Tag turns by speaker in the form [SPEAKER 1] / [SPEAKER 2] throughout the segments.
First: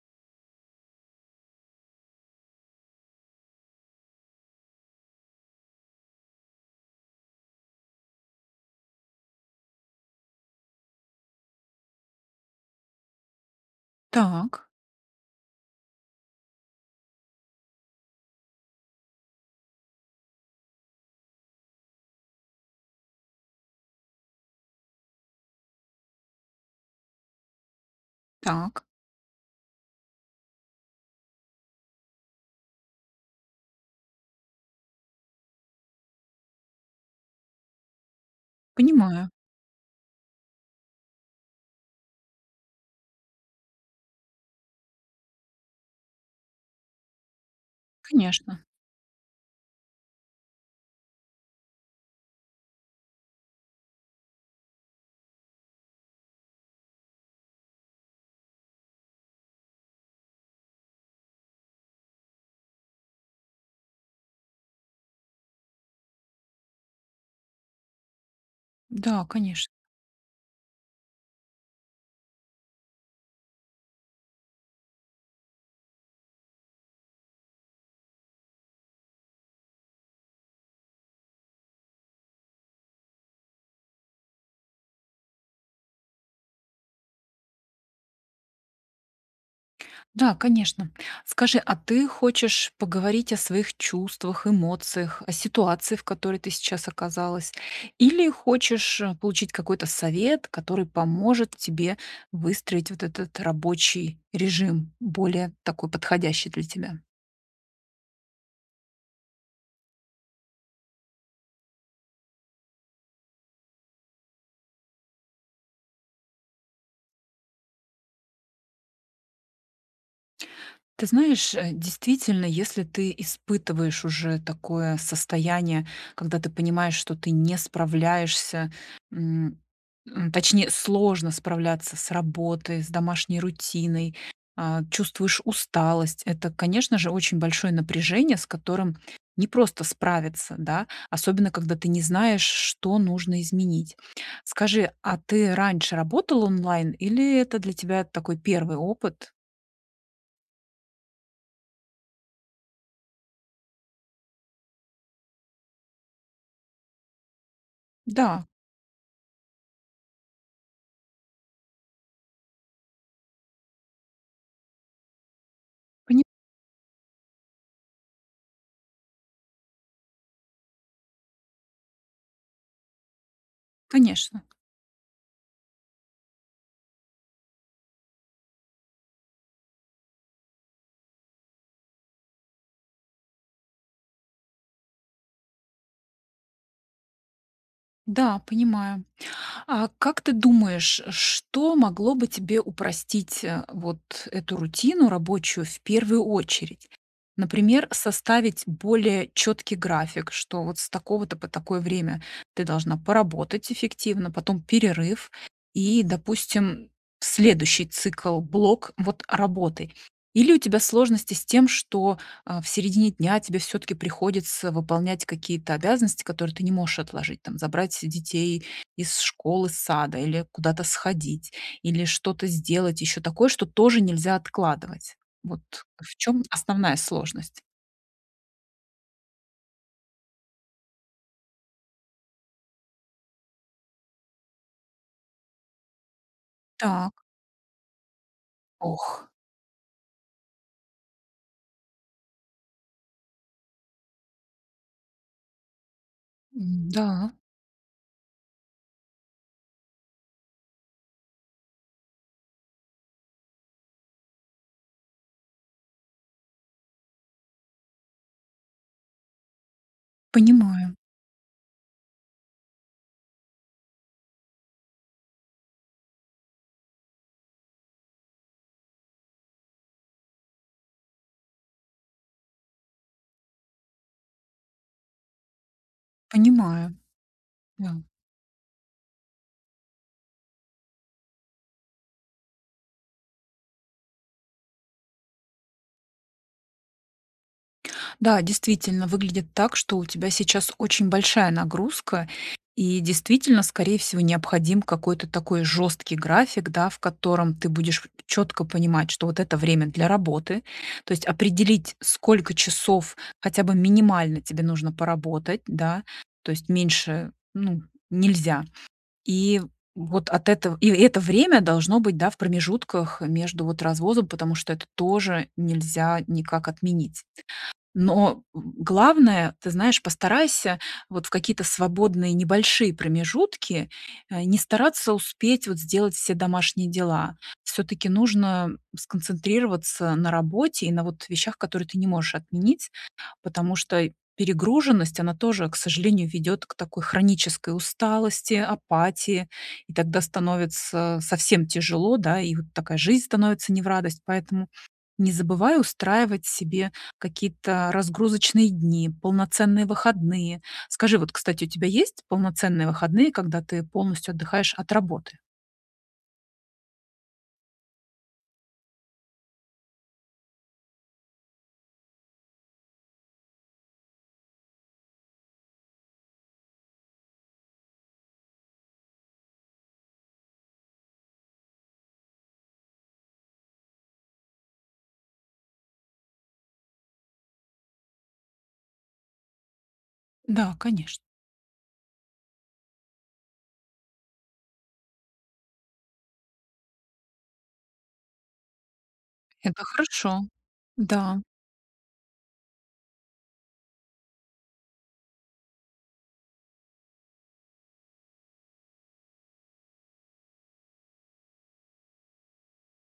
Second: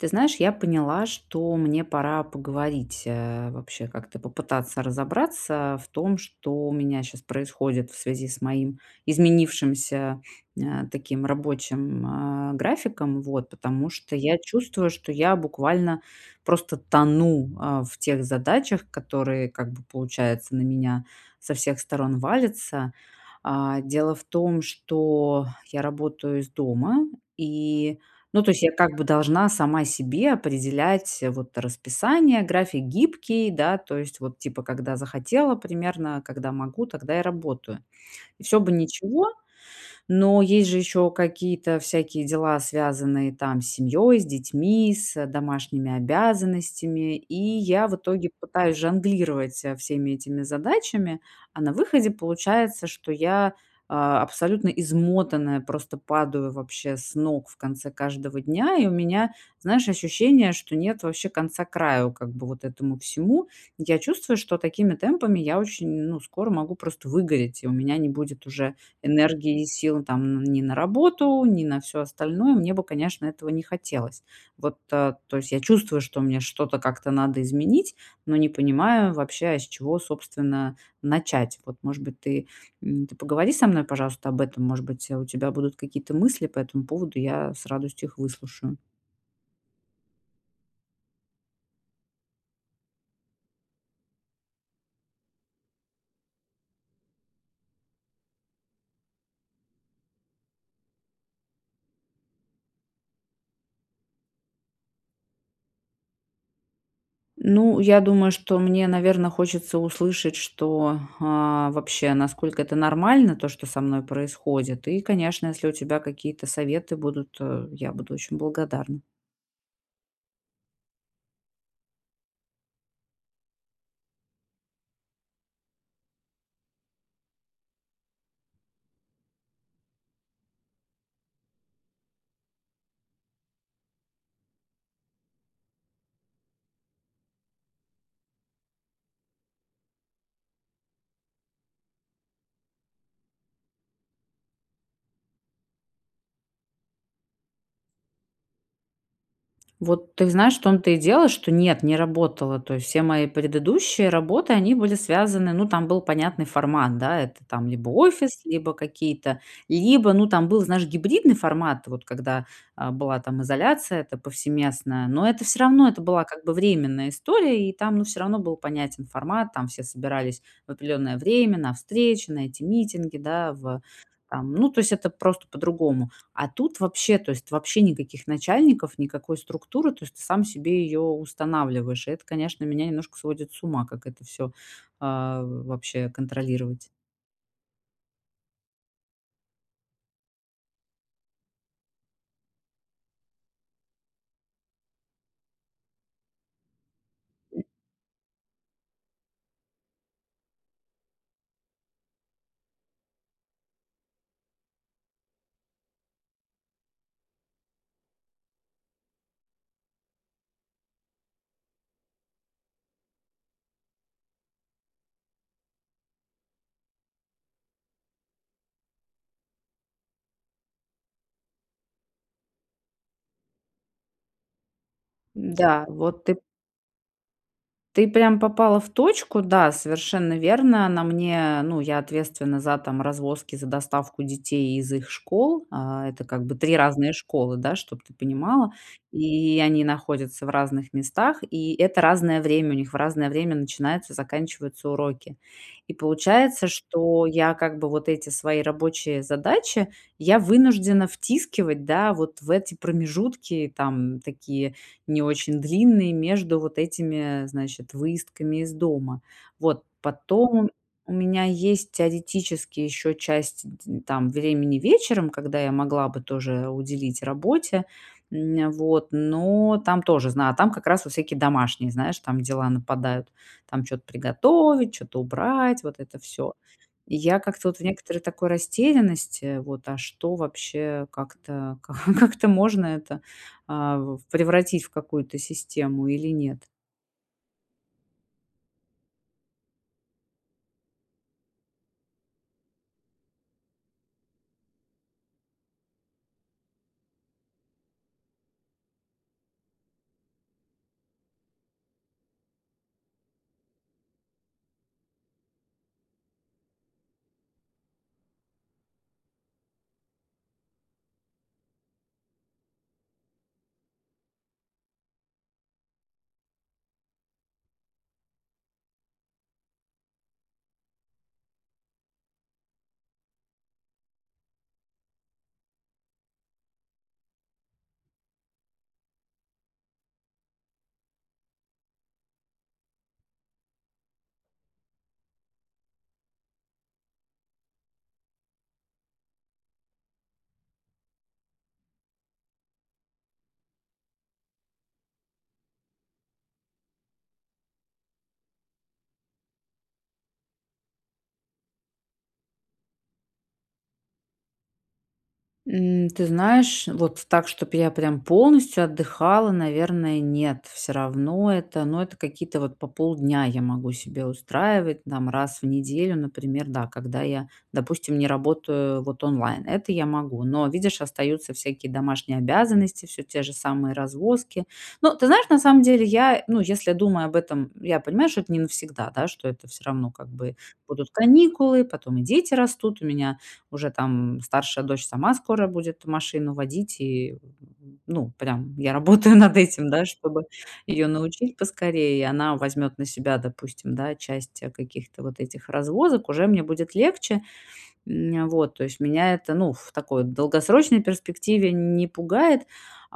[SPEAKER 1] Ты знаешь, я поняла, что мне пора поговорить, э, вообще, как-то попытаться разобраться в том, что у меня сейчас происходит в связи с моим изменившимся, э, таким рабочим, э, графиком, вот, потому что я
[SPEAKER 2] Так.
[SPEAKER 1] чувствую, что я буквально просто тону, э, в тех задачах, которые, как бы, получается, на меня со всех сторон валятся. А, дело в том, что я работаю из дома, и, ну, то есть я,
[SPEAKER 2] Так.
[SPEAKER 1] как бы, должна сама себе определять, вот, расписание. График гибкий, да, то есть вот, типа, когда захотела примерно, когда могу, тогда и работаю. И всё бы ничего,
[SPEAKER 2] Понимаю.
[SPEAKER 1] но есть же еще какие-то всякие дела, связанные, там, с семьёй, с детьми, с домашними обязанностями, и я в итоге
[SPEAKER 2] Конечно.
[SPEAKER 1] пытаюсь жонглировать со всеми этими задачами. А на выходе получается, что я, а, абсолютно измотанная, просто падаю вообще с ног в конце каждого дня, и у меня, знаешь, ощущение, что нет вообще конца-краю, как бы, вот этому всему. Я чувствую, что такими темпами я очень, ну, скоро могу просто выгореть, и у меня не будет уже
[SPEAKER 2] Да, конеч
[SPEAKER 1] энергии и сил, там, н ни на работу, ни на всё остальное. Мне бы, конечно, этого не хотелось. Вот, а, то есть, я чувствую, что мне что-то как-то надо изменить, но не понимаю вообще, а с чего, собственно, начать. Вот, может быть, ты, м, ты поговори со мной, пожалуйста, об этом, может быть, у тебя будут какие-то мысли по этому поводу, я с радостью их выслушаю.
[SPEAKER 2] Да, конечно. Скажи, а ты хочешь поговорить о своих чувствах, эмоциях, о ситуации, в которой ты сейчас оказалась? Или хочешь получить какой-то совет, который поможет тебе выстроить вот этот рабочий режим, более такой подходящий для тебя?
[SPEAKER 1] Ну, я думаю, что мне, наверное, хочется услышать, что, а, вообще, насколько это нормально, то, что со мной происходит, и, конечно, если у тебя какие-то советы будут, э, я буду очень благодарна.
[SPEAKER 2] Ты знаешь, э, действительно, если ты испытываешь уже такое состояние, когда ты понимаешь, что ты не справляешься, м, м, точнее, сложно справляться с работой, с домашней рутиной, а, чувствуешь усталость, это, конечно же, очень большое напряжение, с которым непросто справиться, да. Особенно когда ты не знаешь, что нужно изменить. Скажи, а ты раньше работал онлайн или это для тебя такой 1 опыт?
[SPEAKER 1] Вот ты знаешь, в том-то и дело, что нет, не работала. То есть все мои предыдущие работы, они были связаны, ну, там был понятный формат, да, это, там, либо офис,
[SPEAKER 2] Да.
[SPEAKER 1] либо какие-то, либо, ну, там был, знаешь, гибридный формат, вот, когда, а, была, там, изоляция эта повсеместная. Но это всё равно, это
[SPEAKER 2] Пони
[SPEAKER 1] была, как бы, временная история, и там, ну, всё равно был понятен формат, там все собирались в определённое время на встречи, на эти митинги, да, в
[SPEAKER 2] Конечно.
[SPEAKER 1] там, ну, то есть это просто по-другому. А тут вообще, то есть, вообще никаких начальников, никакой структуры, то есть ты сам себе её устанавливаешь. Это, конечно, меня немножко сводит с ума, как это всё, а, вообще контролировать.
[SPEAKER 2] Да, понимаю. А как ты думаешь, что могло бы тебе упростить, э, вот эту рутину рабочую в первую очередь? Например, составить более четкий график, что вот с такого-то по такое время ты должна поработать эффективно, потом перерыв и, допустим, следующий цикл, блок вот работы. Или у тебя сложности с тем, что, а, в середине дня тебе всё-таки приходится выполнять какие-то обязанности, которые ты не можешь отложить, там, забрать детей из школы, сада или куда-то сходить, или что-то сделать, ещё такое, что тоже нельзя откладывать. Вот
[SPEAKER 1] Да,
[SPEAKER 2] в
[SPEAKER 1] вот ты
[SPEAKER 2] чём основная сложность?
[SPEAKER 1] ты прям попала в точку, да, совершенно верно. На мне, ну, я ответственна за, там, развозки, за доставку детей из их школ. А это как бы 3 разные
[SPEAKER 2] Так.
[SPEAKER 1] школы, да, чтоб ты понимала.
[SPEAKER 2] Ох.
[SPEAKER 1] И они находятся в разных местах, и это разное время, у них в разное время начинаются, заканчиваются уроки. И получается, что
[SPEAKER 2] М-да.
[SPEAKER 1] я как бы вот эти свои рабочие задачи я вынуждена втискивать, да, вот в эти промежутки, там, такие не очень длинные между вот этими, значит, выездками из дома. Вот, потом
[SPEAKER 2] Понимаю.
[SPEAKER 1] у меня есть теоретически ещё часть ть ть там, времени вечером, когда я могла бы тоже уделить работе, м, вот, но там тоже, знаю, там как раз всякие домашние, знаешь, там дела нападают, там, чё-то приготовить, чё-то убрать, вот это всё.
[SPEAKER 2] Понимаю,
[SPEAKER 1] Я как-то вот в
[SPEAKER 2] да.
[SPEAKER 1] некоторой такой растерянности, вот, а что вообще, как-то, как-то можно это, а, в упревратить в какую-то систему или нет?
[SPEAKER 2] Да, действительно выглядит так, что у тебя сейчас очень большая нагрузка, и действительно, скорее всего, необходим какой-то такой жёсткий график, да, в котором ты будешь чётко понимать, что вот это время для работы. То есть определить, сколько часов хотя бы минимально тебе нужно поработать, да, то есть меньше, ну, нельзя. И вот от этого и это время должно быть, да, в промежутках между, вот, развозом, потому что это тоже нельзя никак отменить. Но главное, ты знаешь, постарайся, вот, в какие-то свободные небольшие промежутки, а, не стараться успеть, вот, сделать все домашние дела. Всё-таки нужно сконцентрироваться на работе и на, вот, вещах, которые ты не можешь отменить, потому что перегруженность, она тоже, к сожалению, ведёт к такой хронической усталости, апатии, и тогда становится совсем тяжело, да, и вот такая жизнь становится не в радость. Поэтому не забывай устраивать себе какие-то разгрузочные дни, полноценные выходные. Скажи, вот, кстати, у тебя есть полноценные выходные, когда ты полностью отдыхаешь от работы?
[SPEAKER 1] М, ты знаешь, вот так, чтоб я прям полностью отдыхала, наверное, нет. Всё равно это, ну, это какие-то, вот, по полдня я могу себе устраивать, там, раз в неделю, например, да, когда я, допустим, не работаю, вот, онлайн. Это я могу, но, видишь, остаются всякие домашние обязанности, всё те же самые развозки. Но ты знаешь, на самом деле я, ну, если думая об этом, я понимаю, что это не навсегда, да, что это всё равно как бы
[SPEAKER 2] Да,
[SPEAKER 1] будут
[SPEAKER 2] конечно.
[SPEAKER 1] каникулы, потом и дети растут. У меня уже, там, м, старшая дочь сама скоро будет машину водить, и, ну, прям, я работаю над
[SPEAKER 2] Это
[SPEAKER 1] этим, да,
[SPEAKER 2] хорошо.
[SPEAKER 1] чтобы её
[SPEAKER 2] Да.
[SPEAKER 1] научить поскорее, и она возьмёт на себя, допустим, да, часть каких-то вот этих развозок, уже мне будет легче. М, вот, то есть меня это, ну, в такой долгосрочной перспективе не пугает.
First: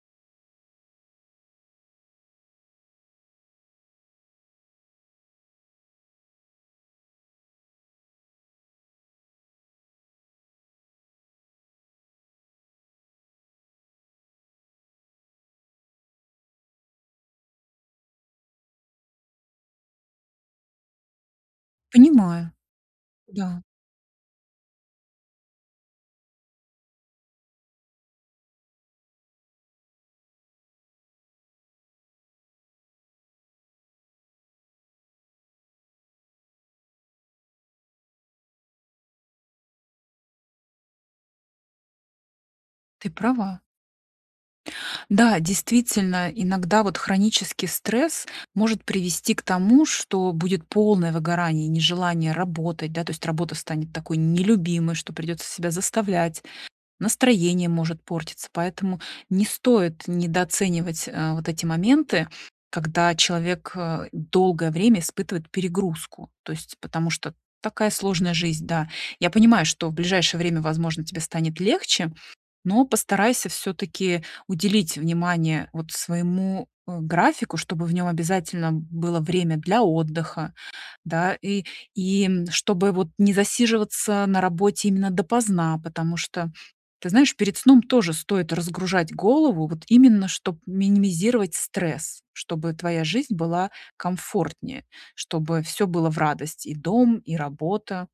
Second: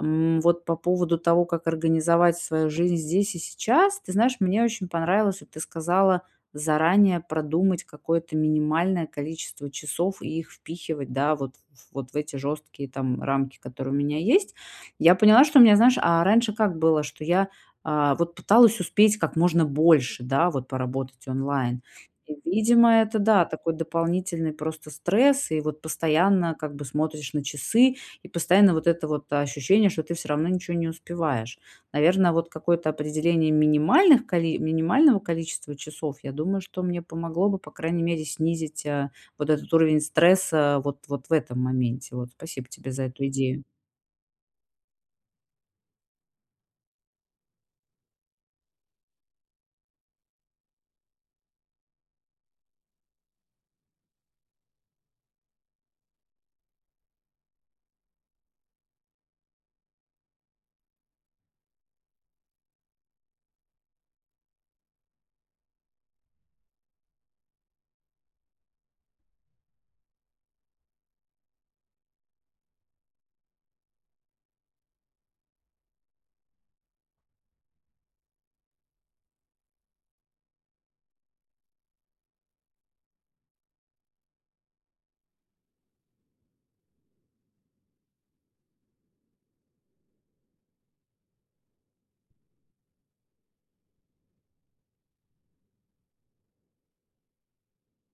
[SPEAKER 1] М, вот по поводу того, как организовать свою жизнь здесь и сейчас. Ты знаешь, мне очень понравилось, вот ты сказала, заранее продумать какое-то минимальное количество часов и их впихивать, да, вот, вот в эти жёсткие, там, рамки, которые у меня есть. Я поняла, что у меня, знаешь, а раньше как было? Что я, а вот, пыталась успеть как можно больше, да, вот, поработать онлайн. И
[SPEAKER 2] Понимаю.
[SPEAKER 1] видимо, это, да,
[SPEAKER 2] Да.
[SPEAKER 1] такой дополнительный просто стресс, и вот постоянно, как бы, смотришь на часы, и постоянно вот это вот ощущение, что ты всё равно ничего не успеваешь. Наверно, вот какое-то определение минимальных коли минимального количества часов, я думаю, что мне помогло бы, по крайней мере, снизить, э, вот этот уровень стресса, э, вот, вот в этом моменте. Вот, спасибо тебе за
[SPEAKER 2] Ты
[SPEAKER 1] эту
[SPEAKER 2] права.
[SPEAKER 1] идею.
[SPEAKER 2] Да, действительно, иногда вот хронический стресс может привести к тому, что будет полное выгорание, нежелание работать, да, то есть работа станет такой нелюбимой, что придётся себя заставлять, настроение может портиться, поэтому не стоит недооценивать, э, вот эти моменты, когда человек, э, долгое время испытывает перегрузку, то есть, потому что такая сложная жизнь, да. Я понимаю, что в ближайшее время, возможно, тебе станет легче, но постарайся всё-таки уделить внимание вот своему, э, графику, чтобы в нём обязательно было время для отдыха, да, и и чтобы вот не засиживаться на работе именно допоздна, потому что, ты знаешь, перед сном тоже стоит разгружать голову, вот именно чтоб минимизировать стресс, чтобы твоя жизнь была комфортнее, чтобы всё было в радость: и дом, и работа.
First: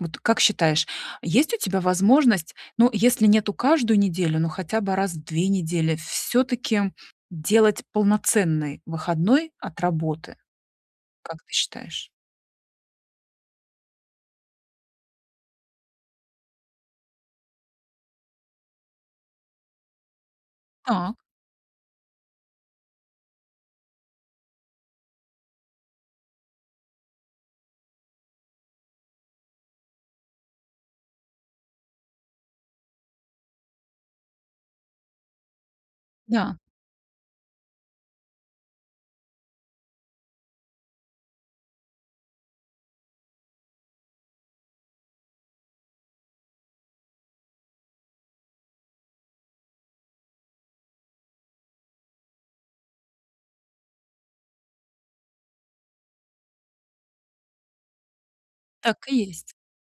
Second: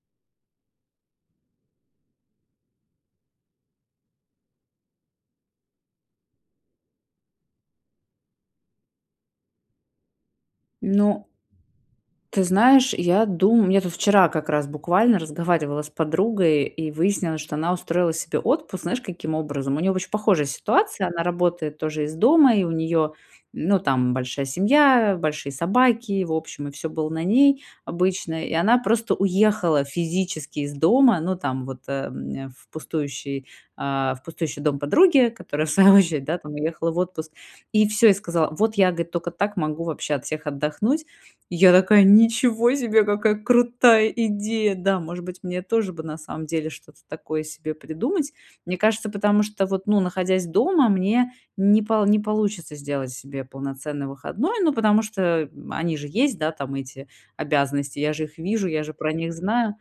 [SPEAKER 2] Вот как считаешь, есть у тебя возможность, ну, если нету каждую неделю, но хотя бы раз в 2 недели, всё-таки делать полноценный выходной от работы?
[SPEAKER 1] Ну
[SPEAKER 2] Как ты считаешь?
[SPEAKER 1] Ты знаешь, я думаю. Мне тут вчера как раз буквально разговаривала с подругой, и выяснилось, что она устроила себе отпуск, знаешь, каким образом? У неё очень похожая ситуация.
[SPEAKER 2] Так.
[SPEAKER 1] Она работает тоже из дома, и у неё, ну, там большая семья, большие собаки, в общем, и всё было на ней обычно. И она просто уехала физически из дома, ну, там, вот э, в пустующий, а, в пустующий дом подруги, которая, в свою очередь, да, там,
[SPEAKER 2] Да.
[SPEAKER 1] уехала в отпуск, и всё, и сказала: "Вот я,- говорит,- только так могу вообще от всех отдохнуть". И я такая: "Ничего себе, какая крутая идея". Да, может быть, мне тоже бы на самом деле что-то такое себе придумать. Мне кажется, потому что вот, ну, находясь дома, мне не полу не получится сделать себе полноценный выходной. Ну, потому что они же есть, да, там, эти обязанности, я же их вижу, я же
[SPEAKER 2] Так
[SPEAKER 1] про
[SPEAKER 2] и
[SPEAKER 1] них
[SPEAKER 2] есть.
[SPEAKER 1] знаю.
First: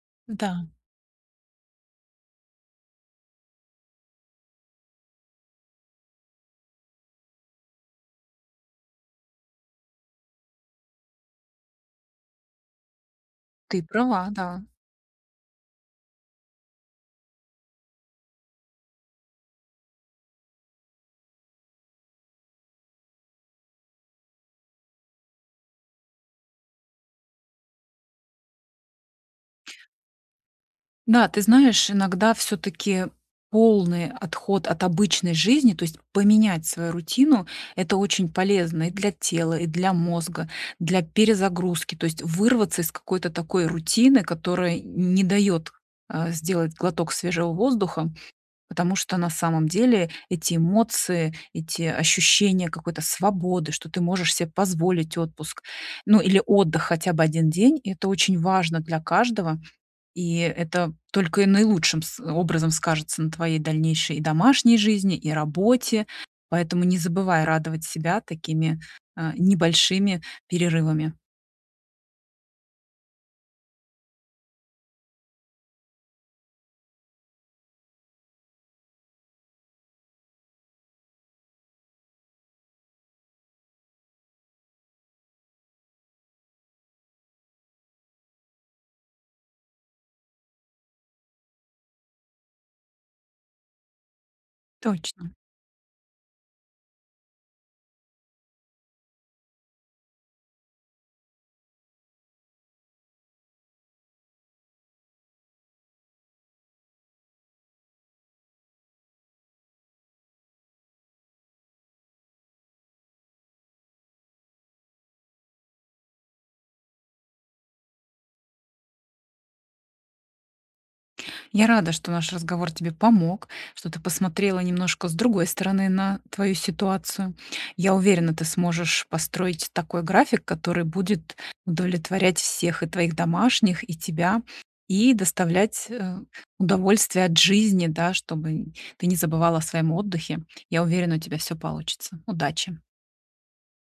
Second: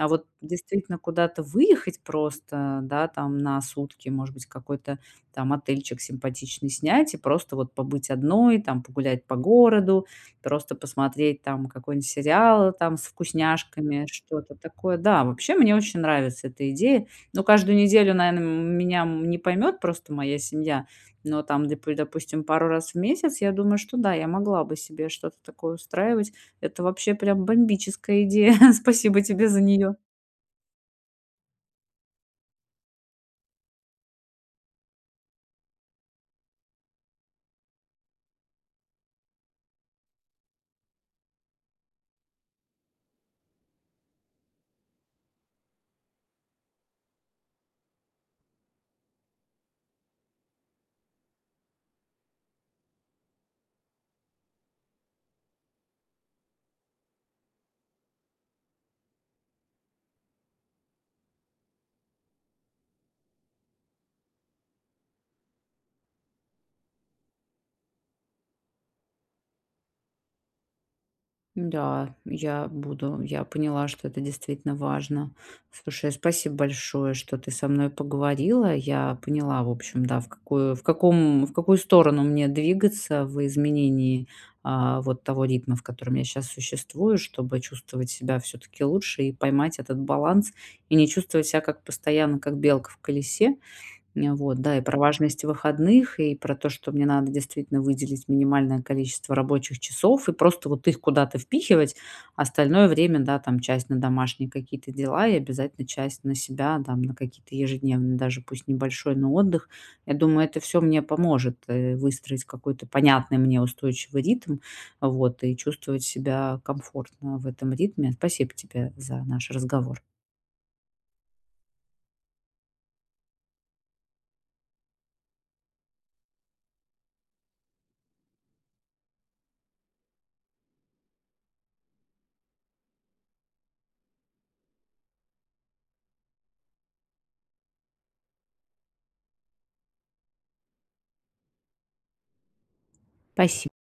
[SPEAKER 1] А вот
[SPEAKER 2] Да.
[SPEAKER 1] действительно куда-то выехать просто, да, там, на сутки, может быть, какой-то там отельчик симпатичный снять и просто вот побыть одной, там, погулять по городу, просто посмотреть, там, какой-нибудь сериал, там, с
[SPEAKER 2] Ты
[SPEAKER 1] вкусняшками,
[SPEAKER 2] права,
[SPEAKER 1] что-то
[SPEAKER 2] да.
[SPEAKER 1] такое. Да, вообще мне очень нравится эта идея. Но каждую неделю, наверно, меня не поймёт просто моя семья, но там допу допустим, пару раз в месяц я думаю, что да, я могла бы себе что-то такое устраивать. Это вообще прям бомбическая идея. Спасибо тебе за неё.
[SPEAKER 2] Да, ты знаешь, иногда всё-таки полный отход от обычной жизни, то есть поменять свою рутину- это очень полезно и для тела, и для мозга, для перезагрузки, то есть вырваться из какой-то такой рутины, которая не дает, э, сделать глоток свежего воздуха, потому что на самом деле эти эмоции, эти ощущения какой-то свободы, что ты можешь себе позволить отпуск, ну или отдых хотя бы 1 день- это очень важно для каждого, и это только и наилучшим с образом скажется на твоей дальнейшей и домашней жизни и работе. Поэтому не забывай радовать себя такими, э, небольшими перерывами.
[SPEAKER 1] Да, я буду. Я поняла, что это действительно важно. Слушай, а, спасибо большое, что ты со мной поговорила. Я поняла, в общем, да, в какую, в каком, в какую сторону мне двигаться в изменении, а, вот, того ритма, в котором я сейчас существую, чтобы чувствовать себя всё-таки лучше и поймать этот баланс, и не чувствовать себя как постоянно, как белка в колесе. Нь вот, да, и про
[SPEAKER 2] Точно.
[SPEAKER 1] важность выходных, и про то, что мне надо действительно выделить минимальное количество рабочих часов и просто вот их куда-то впихивать, остальное время, да, там, часть на домашние какие-то дела и обязательно часть на себя, там, на какие-то ежедневные даже пусть небольшой, но отдых. Я думаю, это всё мне поможет, э, выстроить какой-то понятный мне устойчивый ритм, вот, и чувствовать себя комфортно в этом ритме. Спасибо тебе за наш разговор.
[SPEAKER 2] Я рада, что наш разговор тебе помог, что ты посмотрела немножко с другой стороны на твою ситуацию. Я уверена, ты сможешь построить такой график, который будет удовлетворять всех: и твоих домашних, и тебя, и доставлять, э, удовольствие от жизни, да, чтобы ты не забывала о своем отдыхе. Я уверена, у тебя всё получится, удачи.
[SPEAKER 1] Паси